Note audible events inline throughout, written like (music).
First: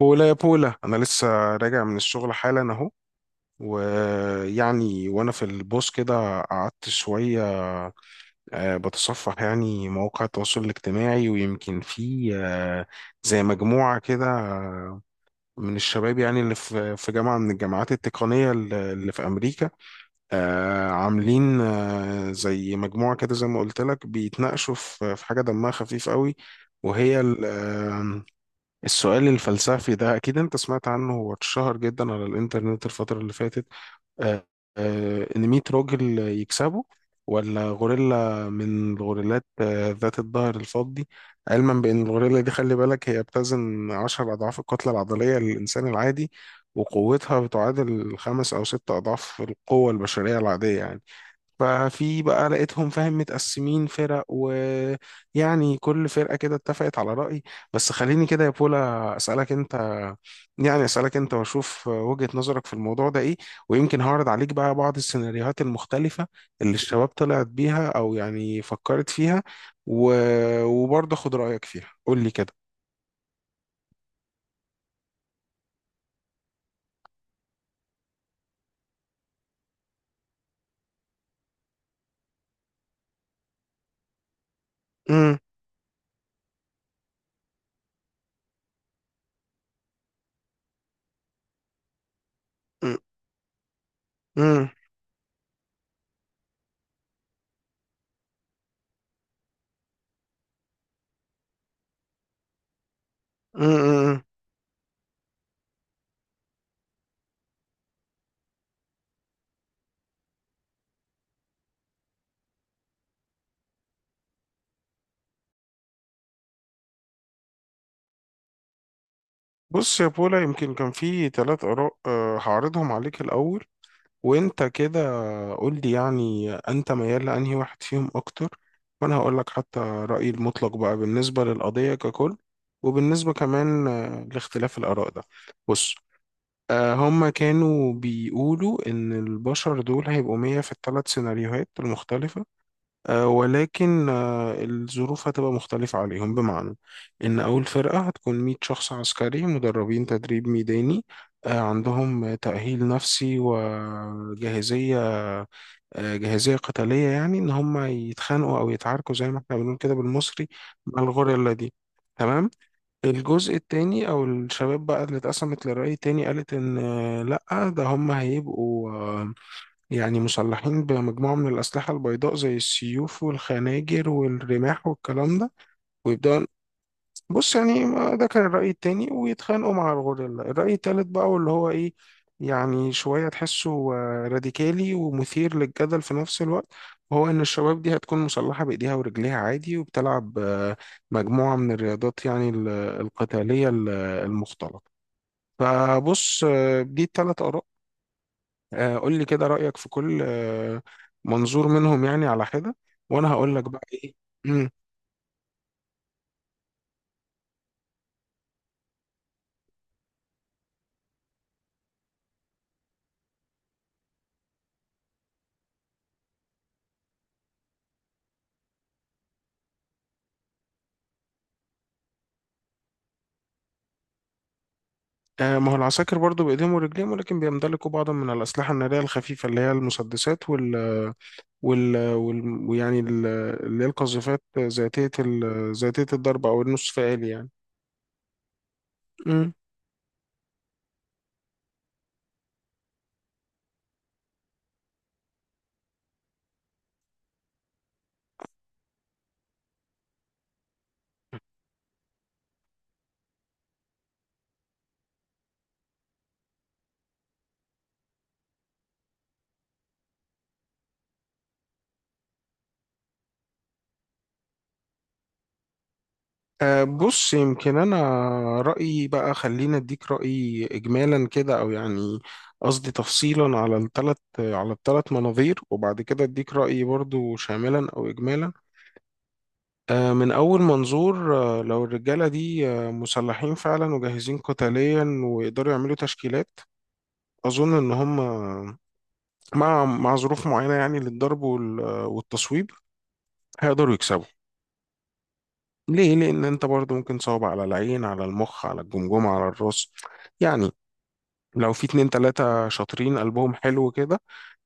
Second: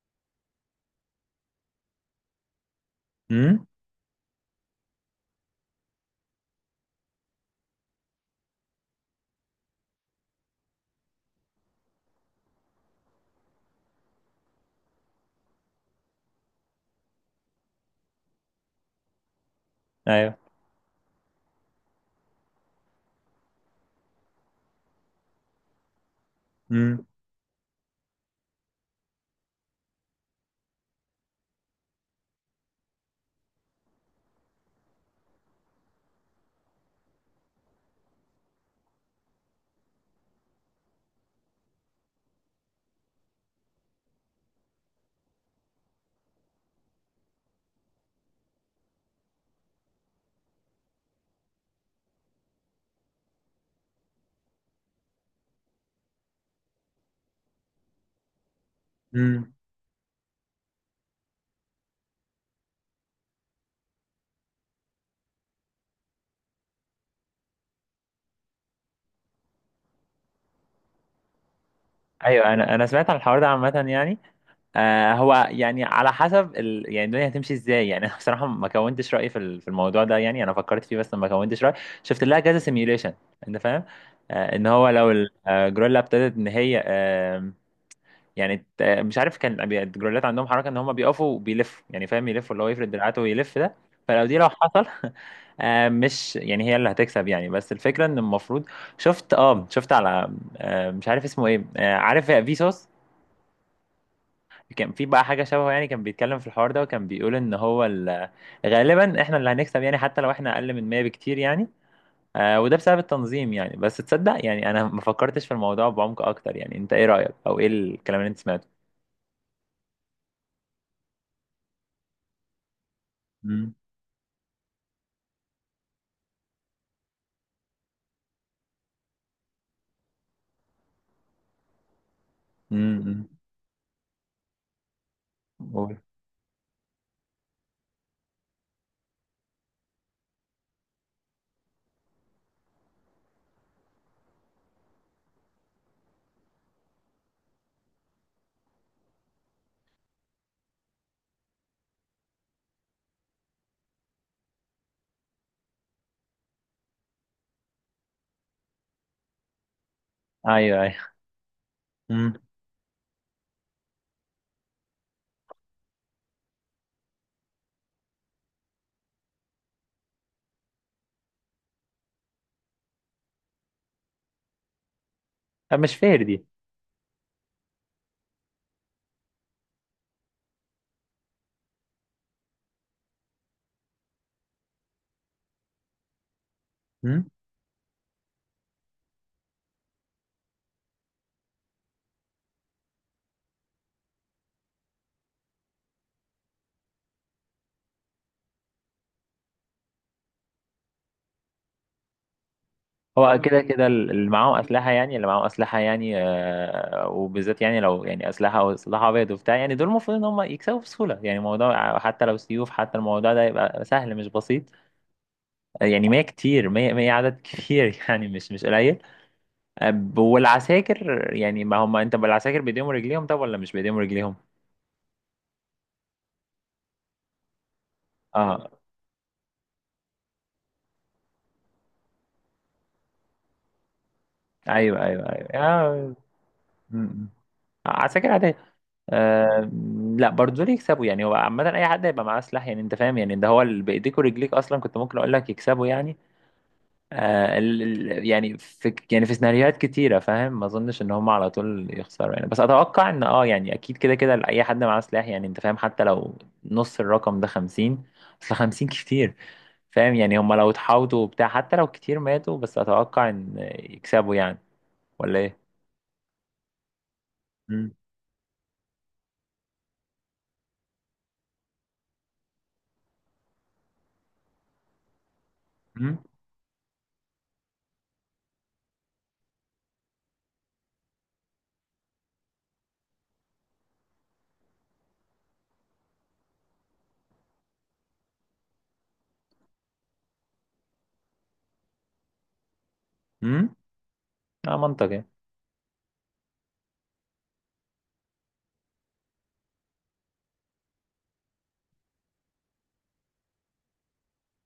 بولا يا بولا، انا لسه راجع من الشغل حالا اهو. امم. وانا في البوس كده قعدت شويه، بتصفح مواقع التواصل الاجتماعي، ويمكن في زي مجموعه كده من الشباب، يعني اللي في جامعه من الجامعات التقنيه اللي في امريكا، ايوه. عاملين زي مجموعه كده، زي ما قلت لك بيتناقشوا في حاجه دمها خفيف قوي. امم. وهي السؤال الفلسفي ده، أكيد أنت سمعت عنه، هو اتشهر جدا على الإنترنت الفترة اللي فاتت. آه، إن 100 راجل يكسبوا ولا غوريلا من الغوريلات ذات الظهر الفضي. علما بأن الغوريلا دي، خلي بالك، هي بتزن 10 أضعاف الكتلة العضلية للإنسان العادي، وقوتها بتعادل خمس أو ست أضعاف القوة البشرية العادية يعني. ففي بقى لقيتهم فاهم، متقسمين فرق، ويعني كل فرقة كده اتفقت على رأي. بس خليني كده يا بولا أسألك امم. أنت، يعني أسألك أنت وأشوف وجهة نظرك في الموضوع ده إيه. ويمكن هعرض عليك بقى بعض السيناريوهات المختلفة اللي الشباب طلعت بيها أو يعني فكرت فيها و... وبرضه خد رأيك فيها، قول لي كده. ايوه. انا سمعت عن الحوار ده عامه يعني. هو يعني على حسب يعني الدنيا هتمشي ازاي يعني (laughs) انا بصراحه ما كونتش رايي في الموضوع ده يعني. انا فكرت فيه بس ما كونتش رايي. شفت لها كذا سيميوليشن. انت فاهم؟ ان هو لو مم، الجوريلا ابتدت ان هي. يعني مش عارف، كان الجرولات عندهم حركه ان هم بيقفوا وبيلفوا، يعني فاهم؟ يلفوا اللي هو يفرد مم، دراعاته ويلف ده. فلو دي لو مم، حصل (laughs) مش يعني هي اللي هتكسب يعني، بس الفكره ان المفروض. شفت على. مش عارف اسمه ايه. عارف فيسوس؟ مم، مم. كان في بقى حاجه شبهه يعني، كان بيتكلم في الحوار ده وكان بيقول ان هو غالبا احنا اللي هنكسب يعني، حتى لو احنا اقل من 100 بكتير يعني. وده بسبب التنظيم يعني. بس تصدق يعني انا ما فكرتش في الموضوع بعمق اكتر. يعني انت ايه رايك، او ايه الكلام اللي انت سمعته؟ بص يا بولا، يمكن كان في ثلاث آراء، هعرضهم عليك الأول، وانت كده قول لي يعني انت ميال لانهي واحد فيهم اكتر، وانا هقول لك حتى رأيي المطلق بقى بالنسبة للقضية ككل، امم. وبالنسبة كمان لاختلاف الآراء ده. بص، قول. هما كانوا بيقولوا ان البشر دول هيبقوا مية في الثلاث سيناريوهات المختلفة، ولكن الظروف هتبقى مختلفة عليهم، بمعنى إن أول فرقة هتكون 100 شخص عسكري مدربين تدريب ميداني، عندهم تأهيل نفسي وجاهزية، جاهزية قتالية، يعني إن هم يتخانقوا أو يتعاركوا زي ما إحنا بنقول كده بالمصري ايوه. ايوه. مع الغوريلا دي. امم. تمام. الجزء التاني أو الشباب بقى اللي اتقسمت لرأي تاني، قالت إن لأ، ده هم هيبقوا يعني مسلحين بمجموعة من الأسلحة البيضاء زي السيوف والخناجر والرماح والكلام ده، طب مش فير دي. ويبدأوا، بص يعني ده كان الرأي التاني، ويتخانقوا مع الغوريلا. الرأي التالت بقى واللي هو إيه، يعني شوية تحسه راديكالي ومثير للجدل في نفس الوقت، امم. وهو إن الشباب دي هتكون مسلحة بإيديها ورجليها عادي، وبتلعب مجموعة من الرياضات، القتالية المختلطة. فبص، دي التلات آراء، قول لي كده رأيك في كل منظور منهم يعني على حدة، وانا هو هقول كده لك بقى كده ايه. اللي معاهم مم. اسلحه يعني اللي معاهم اسلحه يعني وبالذات يعني لو يعني اسلحه او سلاح ابيض وبتاع يعني. دول المفروض ان هم يكسبوا بسهوله يعني. الموضوع حتى لو سيوف، حتى الموضوع ده يبقى سهل مش بسيط. يعني 100 كتير، 100، 100، عدد كبير (laughs) يعني مش قليل. والعساكر يعني، ما هم انت بالعساكر بايديهم ورجليهم، طب ولا مش بايديهم ورجليهم؟ ما هو العساكر برضو بايديهم ورجليهم، ولكن بيمتلكوا بعضا من اه. الأسلحة النارية الخفيفة، اللي هي المسدسات وال وال وال- ويعني ال- اللي هي القذافات ايوه. ذاتية ايوه. ايوه. ذاتية آه. الضرب او م- النصف م. آلي عساكر عادية. يعني. لا برضه دول يكسبوا يعني. هو عامة أي حد هيبقى معاه سلاح، يعني أنت فاهم؟ يعني ده هو، اللي بإيديك ورجليك أصلا كنت ممكن أقول لك يكسبوا يعني. ال ال يعني في سيناريوهات كتيرة، فاهم؟ ما أظنش إن هم على طول يخسروا يعني. بس أتوقع إن يعني أكيد كده كده أي حد معاه سلاح، يعني أنت فاهم، حتى لو نص الرقم ده خمسين. أصل خمسين كتير، فاهم يعني؟ هم لو اتحاوطوا وبتاع، حتى لو كتير ماتوا، بس أتوقع إن يكسبوا يعني. ولا إيه؟ أه، بص، يمكن مم. أنا رأيي بقى، خلينا أديك رأيي إجمالا كده، أو يعني قصدي تفصيلا على الثلاث، على الثلاث مناظير، وبعد مم. كده أديك رأيي برضو شاملا أو إجمالا. أه، من أول منظور، أه، لو الرجالة دي أه، مسلحين فعلا وجاهزين قتاليا، ويقدروا يعملوا تشكيلات، أظن إن هم مع ظروف معينة يعني للضرب والتصويب، مم. هيقدروا يكسبوا. اه، منطقي. ليه؟ لأن أنت برضو ممكن تصوب على العين، على المخ، على الجمجمة، على الراس يعني. لو في اتنين تلاتة شاطرين قلبهم حلو كده،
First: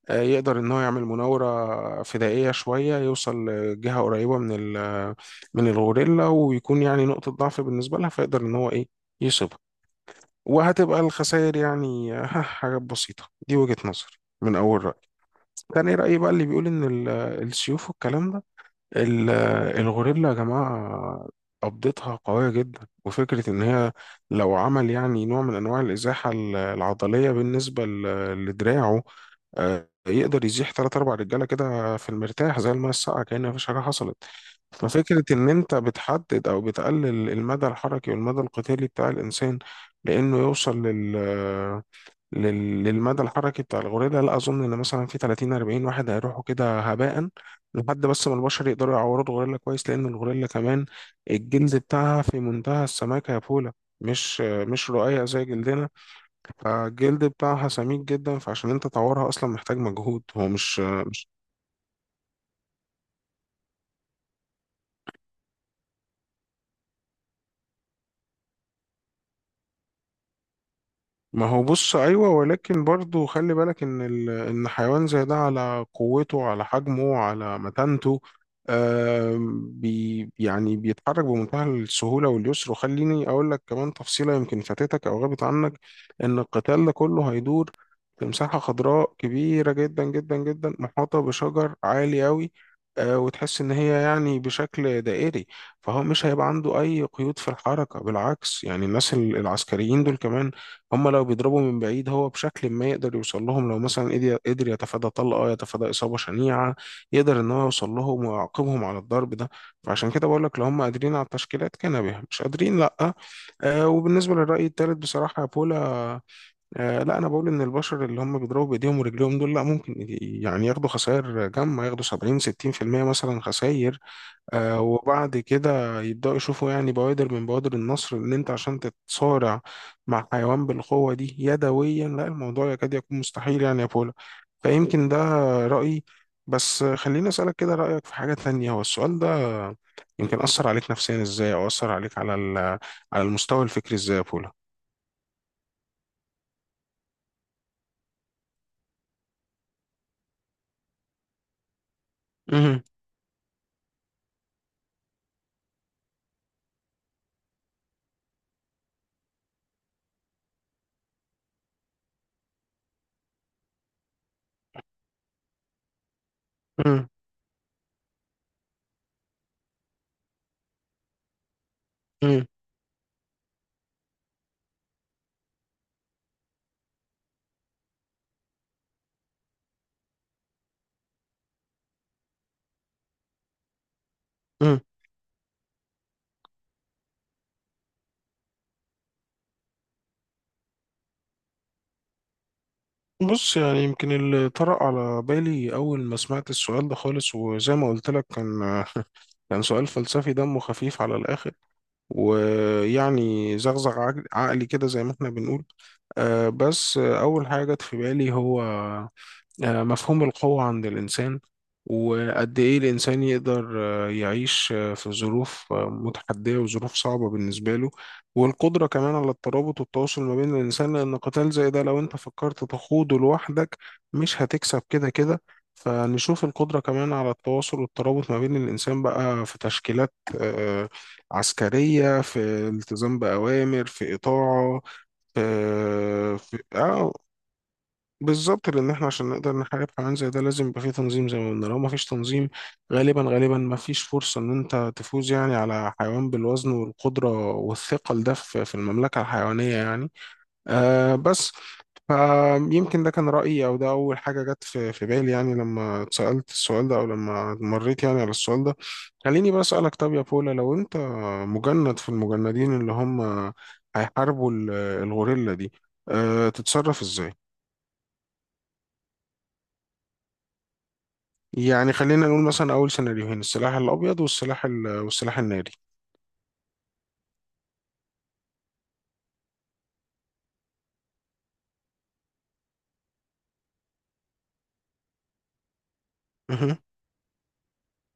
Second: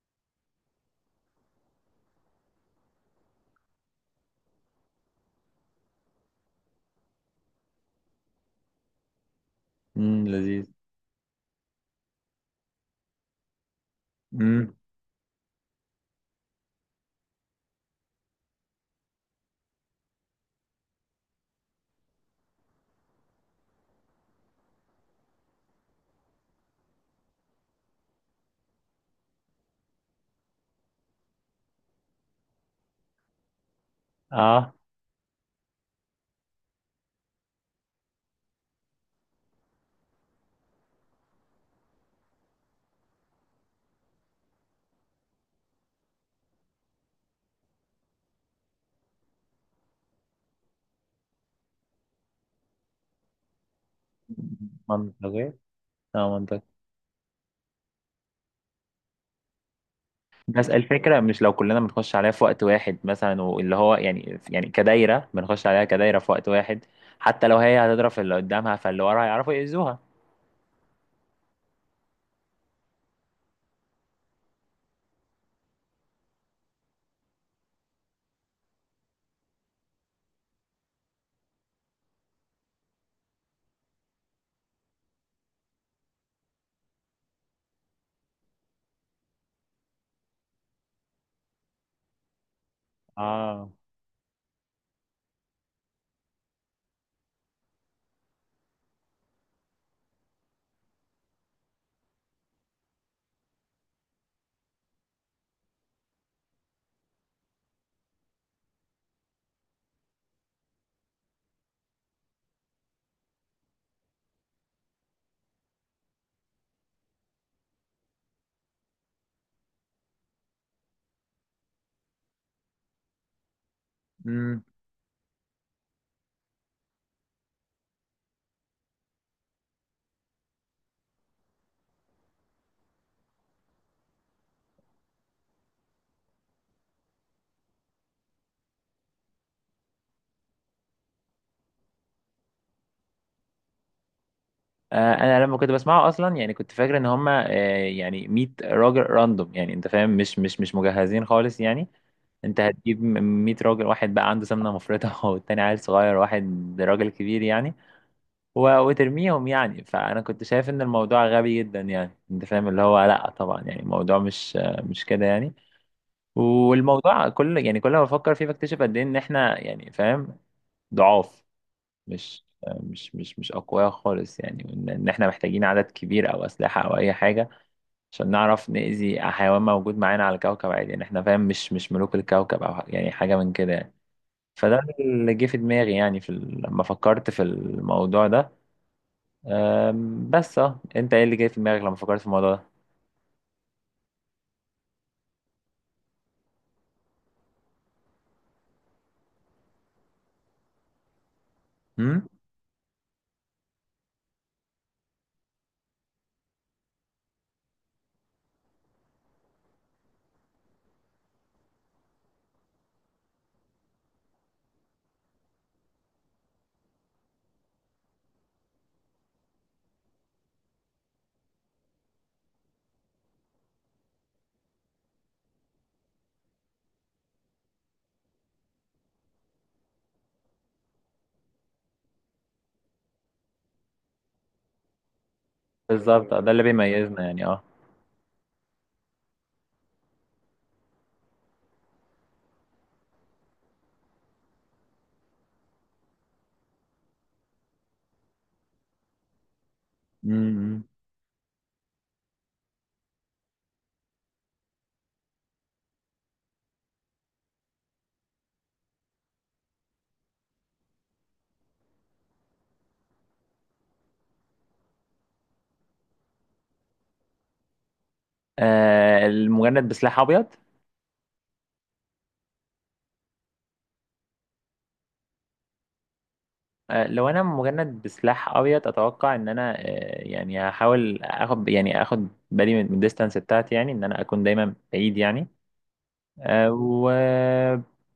يقدر ان هو يعمل مناورة فدائية شوية، يوصل لجهة قريبة من ال من الغوريلا، ويكون يعني نقطة ضعف بالنسبة لها، فيقدر ان هو ايه، يصيبها. امم، لذيذ. وهتبقى الخسائر يعني (laughs) حاجات بسيطة. دي وجهة نظر من مم. اول رأي. تاني رأي بقى، اللي بيقول ان السيوف والكلام ده، ال- الغوريلا يا جماعة قبضتها قوية جدا، وفكرة إن هي لو عمل يعني نوع من أنواع الإزاحة العضلية بالنسبة لدراعه، يقدر يزيح تلات أربع رجالة كده في المرتاح، زي الماء الساقعة، كأن مفيش حاجة حصلت. اه، ففكرة إن أنت بتحدد أو بتقلل المدى الحركي والمدى القتالي بتاع الإنسان، لأنه يوصل للمدى الحركي بتاع الغوريلا، لا اظن ان مثلا في 30 40 واحد هيروحوا كده هباء لحد بس ما البشر يقدروا يعوروا الغوريلا كويس، لان الغوريلا كمان الجلد بتاعها في منتهى السماكه يا بولا، مش رقيق زي منطقي. جلدنا. اه، منطقي. فالجلد بتاعها سميك جدا، فعشان انت تعورها اصلا محتاج مجهود، هو بس مش، الفكرة، مش لو كلنا بنخش عليها في وقت واحد مثلا، واللي هو يعني كدايرة، بنخش عليها كدايرة في وقت واحد. حتى لو هي هتضرب في اللي قدامها، فاللي ورا هيعرفوا يأذوها. ما هو بص ايوه، ولكن برضو خلي بالك ان ان حيوان زي ده على قوته، على حجمه، على متانته، يعني بيتحرك بمنتهى السهوله واليسر. وخليني اقول لك كمان تفصيله يمكن فاتتك او غابت عنك، ان القتال ده كله هيدور في مساحه خضراء كبيره جدا جدا جدا، محاطه بشجر عالي قوي، وتحس اه. ان هي يعني بشكل دائري. فهو مش هيبقى عنده اي قيود في الحركه، بالعكس يعني. الناس العسكريين دول كمان، هم لو بيضربوا من بعيد هو بشكل ما يقدر يوصل لهم. لو مثلا قدر يتفادى طلقة، يتفادى إصابة شنيعة، يقدر إن هو يوصل لهم ويعاقبهم على الضرب ده. فعشان كده بقول لك لو هم قادرين على التشكيلات كان بها، مش قادرين لأ. آه، وبالنسبة للرأي الثالث، بصراحة يا بولا، آه، لا، أنا بقول إن البشر اللي هم بيضربوا بإيديهم ورجليهم دول، لأ، ممكن يعني ياخدوا خسائر جامة، ياخدوا 70 60% مثلا خسائر، امم. وبعد كده يبدأوا يشوفوا يعني بوادر من بوادر النصر. ان انت عشان تتصارع مع حيوان بالقوة دي يدويا، لا، الموضوع يكاد يكون مستحيل يعني يا بولا. فيمكن ده رأيي. بس خليني أسألك كده رأيك في حاجة تانية، هو السؤال ده يمكن أثر عليك نفسيا ازاي، او أثر عليك على على المستوى الفكري ازاي يا بولا؟ انا لما كنت بسمعه اصلا، يعني كنت فاكر ان هما يعني 100 راجل راندوم، يعني انت فاهم؟ مش مش مجهزين خالص يعني. انت مهم. هتجيب 100 راجل، واحد بقى عنده سمنة مفرطة (laughs) والتاني عيل صغير، واحد راجل كبير يعني، وترميهم يعني. فانا كنت شايف ان الموضوع غبي جدا، يعني انت فاهم؟ اللي هو لا طبعا، يعني الموضوع مش كده يعني. مهم. والموضوع كل يعني كل ما بفكر فيه بكتشف قد ايه ان احنا، يعني فاهم، ضعاف. مش مهم. مش اقوياء خالص يعني. وان احنا محتاجين عدد كبير او اسلحه او اي حاجه عشان نعرف نأذي حيوان موجود معانا على الكوكب عادي يعني. احنا فاهم، مش ملوك الكوكب او يعني حاجه من كده يعني. فده مهم. اللي جه في دماغي يعني لما فكرت في الموضوع ده. بس انت ايه اللي جاي في دماغك لما فكرت في الموضوع ده؟ بص، يعني يمكن اللي طرأ على بالي أول ما سمعت السؤال ده خالص، وزي ما قلت لك، كان سؤال فلسفي دمه خفيف على الآخر، امم. زغزغ عقلي كده زي ما احنا بنقول. آه، بس آه، أول حاجة جت في بالي هو مفهوم القوة عند الإنسان، وقد إيه الإنسان يقدر يعيش في ظروف متحدية، وظروف صعبة بالنسبة له، والقدرة كمان على الترابط والتواصل ما بين الإنسان. لأن قتال زي ده لو أنت فكرت تخوضه لوحدك، مش هتكسب كده كده. فنشوف القدرة كمان على التواصل والترابط ما بين الإنسان بقى في تشكيلات آه، عسكرية، في التزام بأوامر، في إطاعة، بالظبط، في ده اللي في- آه، بيميزنا يعني. اه. بالظبط. لان احنا عشان نقدر نحارب حيوان زي ده لازم يبقى فيه تنظيم، زي ما قلنا لو ما فيش تنظيم، غالبا ما فيش فرصة ان انت تفوز يعني على حيوان بالوزن والقدرة والثقل ده في في المملكة الحيوانية يعني. امم. آه بس، فيمكن ده كان رأيي، او ده اول حاجة جت في في بالي، يعني لما اتسألت السؤال ده او لما مريت يعني على السؤال ده. خليني بقى اسألك، طب يا بولا، لو انت مجند في المجندين اللي هم هيحاربوا الغوريلا دي، أه تتصرف ازاي؟ المجند بسلاح ابيض؟ يعني خلينا نقول مثلا أول سيناريوهين، السلاح الأبيض والسلاح الناري. لو انا مجند بسلاح ابيض، اتوقع ان انا يعني هحاول اخد بالي من الديستانس بتاعتي يعني، ان انا اكون دايما بعيد يعني. آه مهم. و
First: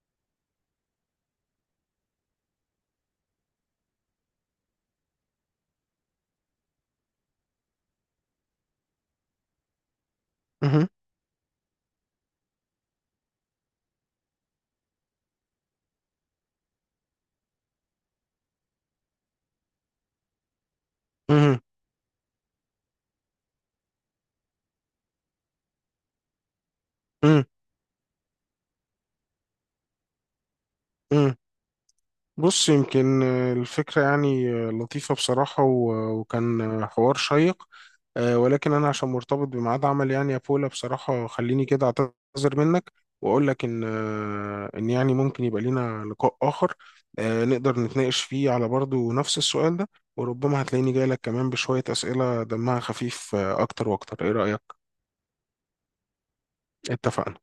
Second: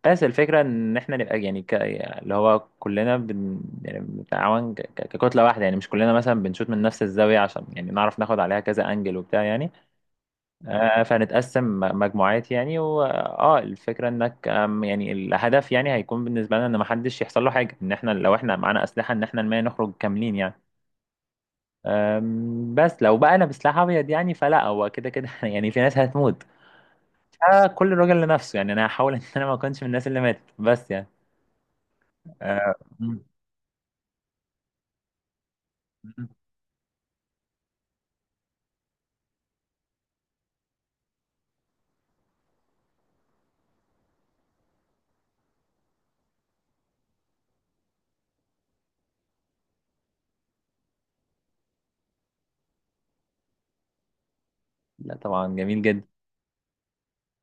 بس الفكره ان احنا نبقى يعني، اللي هو كلنا، يعني بنتعاون، ككتله واحده يعني. مش كلنا مثلا بنشوط من نفس الزاويه، عشان يعني نعرف ناخد عليها كذا انجل وبتاع يعني. مهم. فهنتقسم مجموعات يعني، الفكره انك يعني الهدف، يعني هيكون بالنسبه لنا ان محدش يحصل له حاجه، ان احنا لو احنا معانا اسلحه، ان احنا المية نخرج كاملين يعني. مهم. بس لو بقى انا بسلاح ابيض يعني، فلا، هو كده كده (laughs) يعني في ناس هتموت. مهم. فكل راجل لنفسه يعني. انا هحاول ان انا ما اكونش من الناس اللي ماتت بس يعني. مهم. بص، آه، م- يمكن الفكرة يعني لطيفة بصراحة م- وكان حوار شيق، ولكن أنا عشان مرتبط بميعاد عمل يعني يا بولا، بصراحة خليني كده أعتذر منك، وأقول لك إن يعني ممكن يبقى لينا لقاء آخر، نقدر نتناقش فيه على برضه نفس السؤال ده، وربما هتلاقيني جاي لك كمان بشوية أسئلة دمها خفيف أكتر وأكتر. إيه رأيك؟ لا طبعا، جميل جدا. اتفقنا.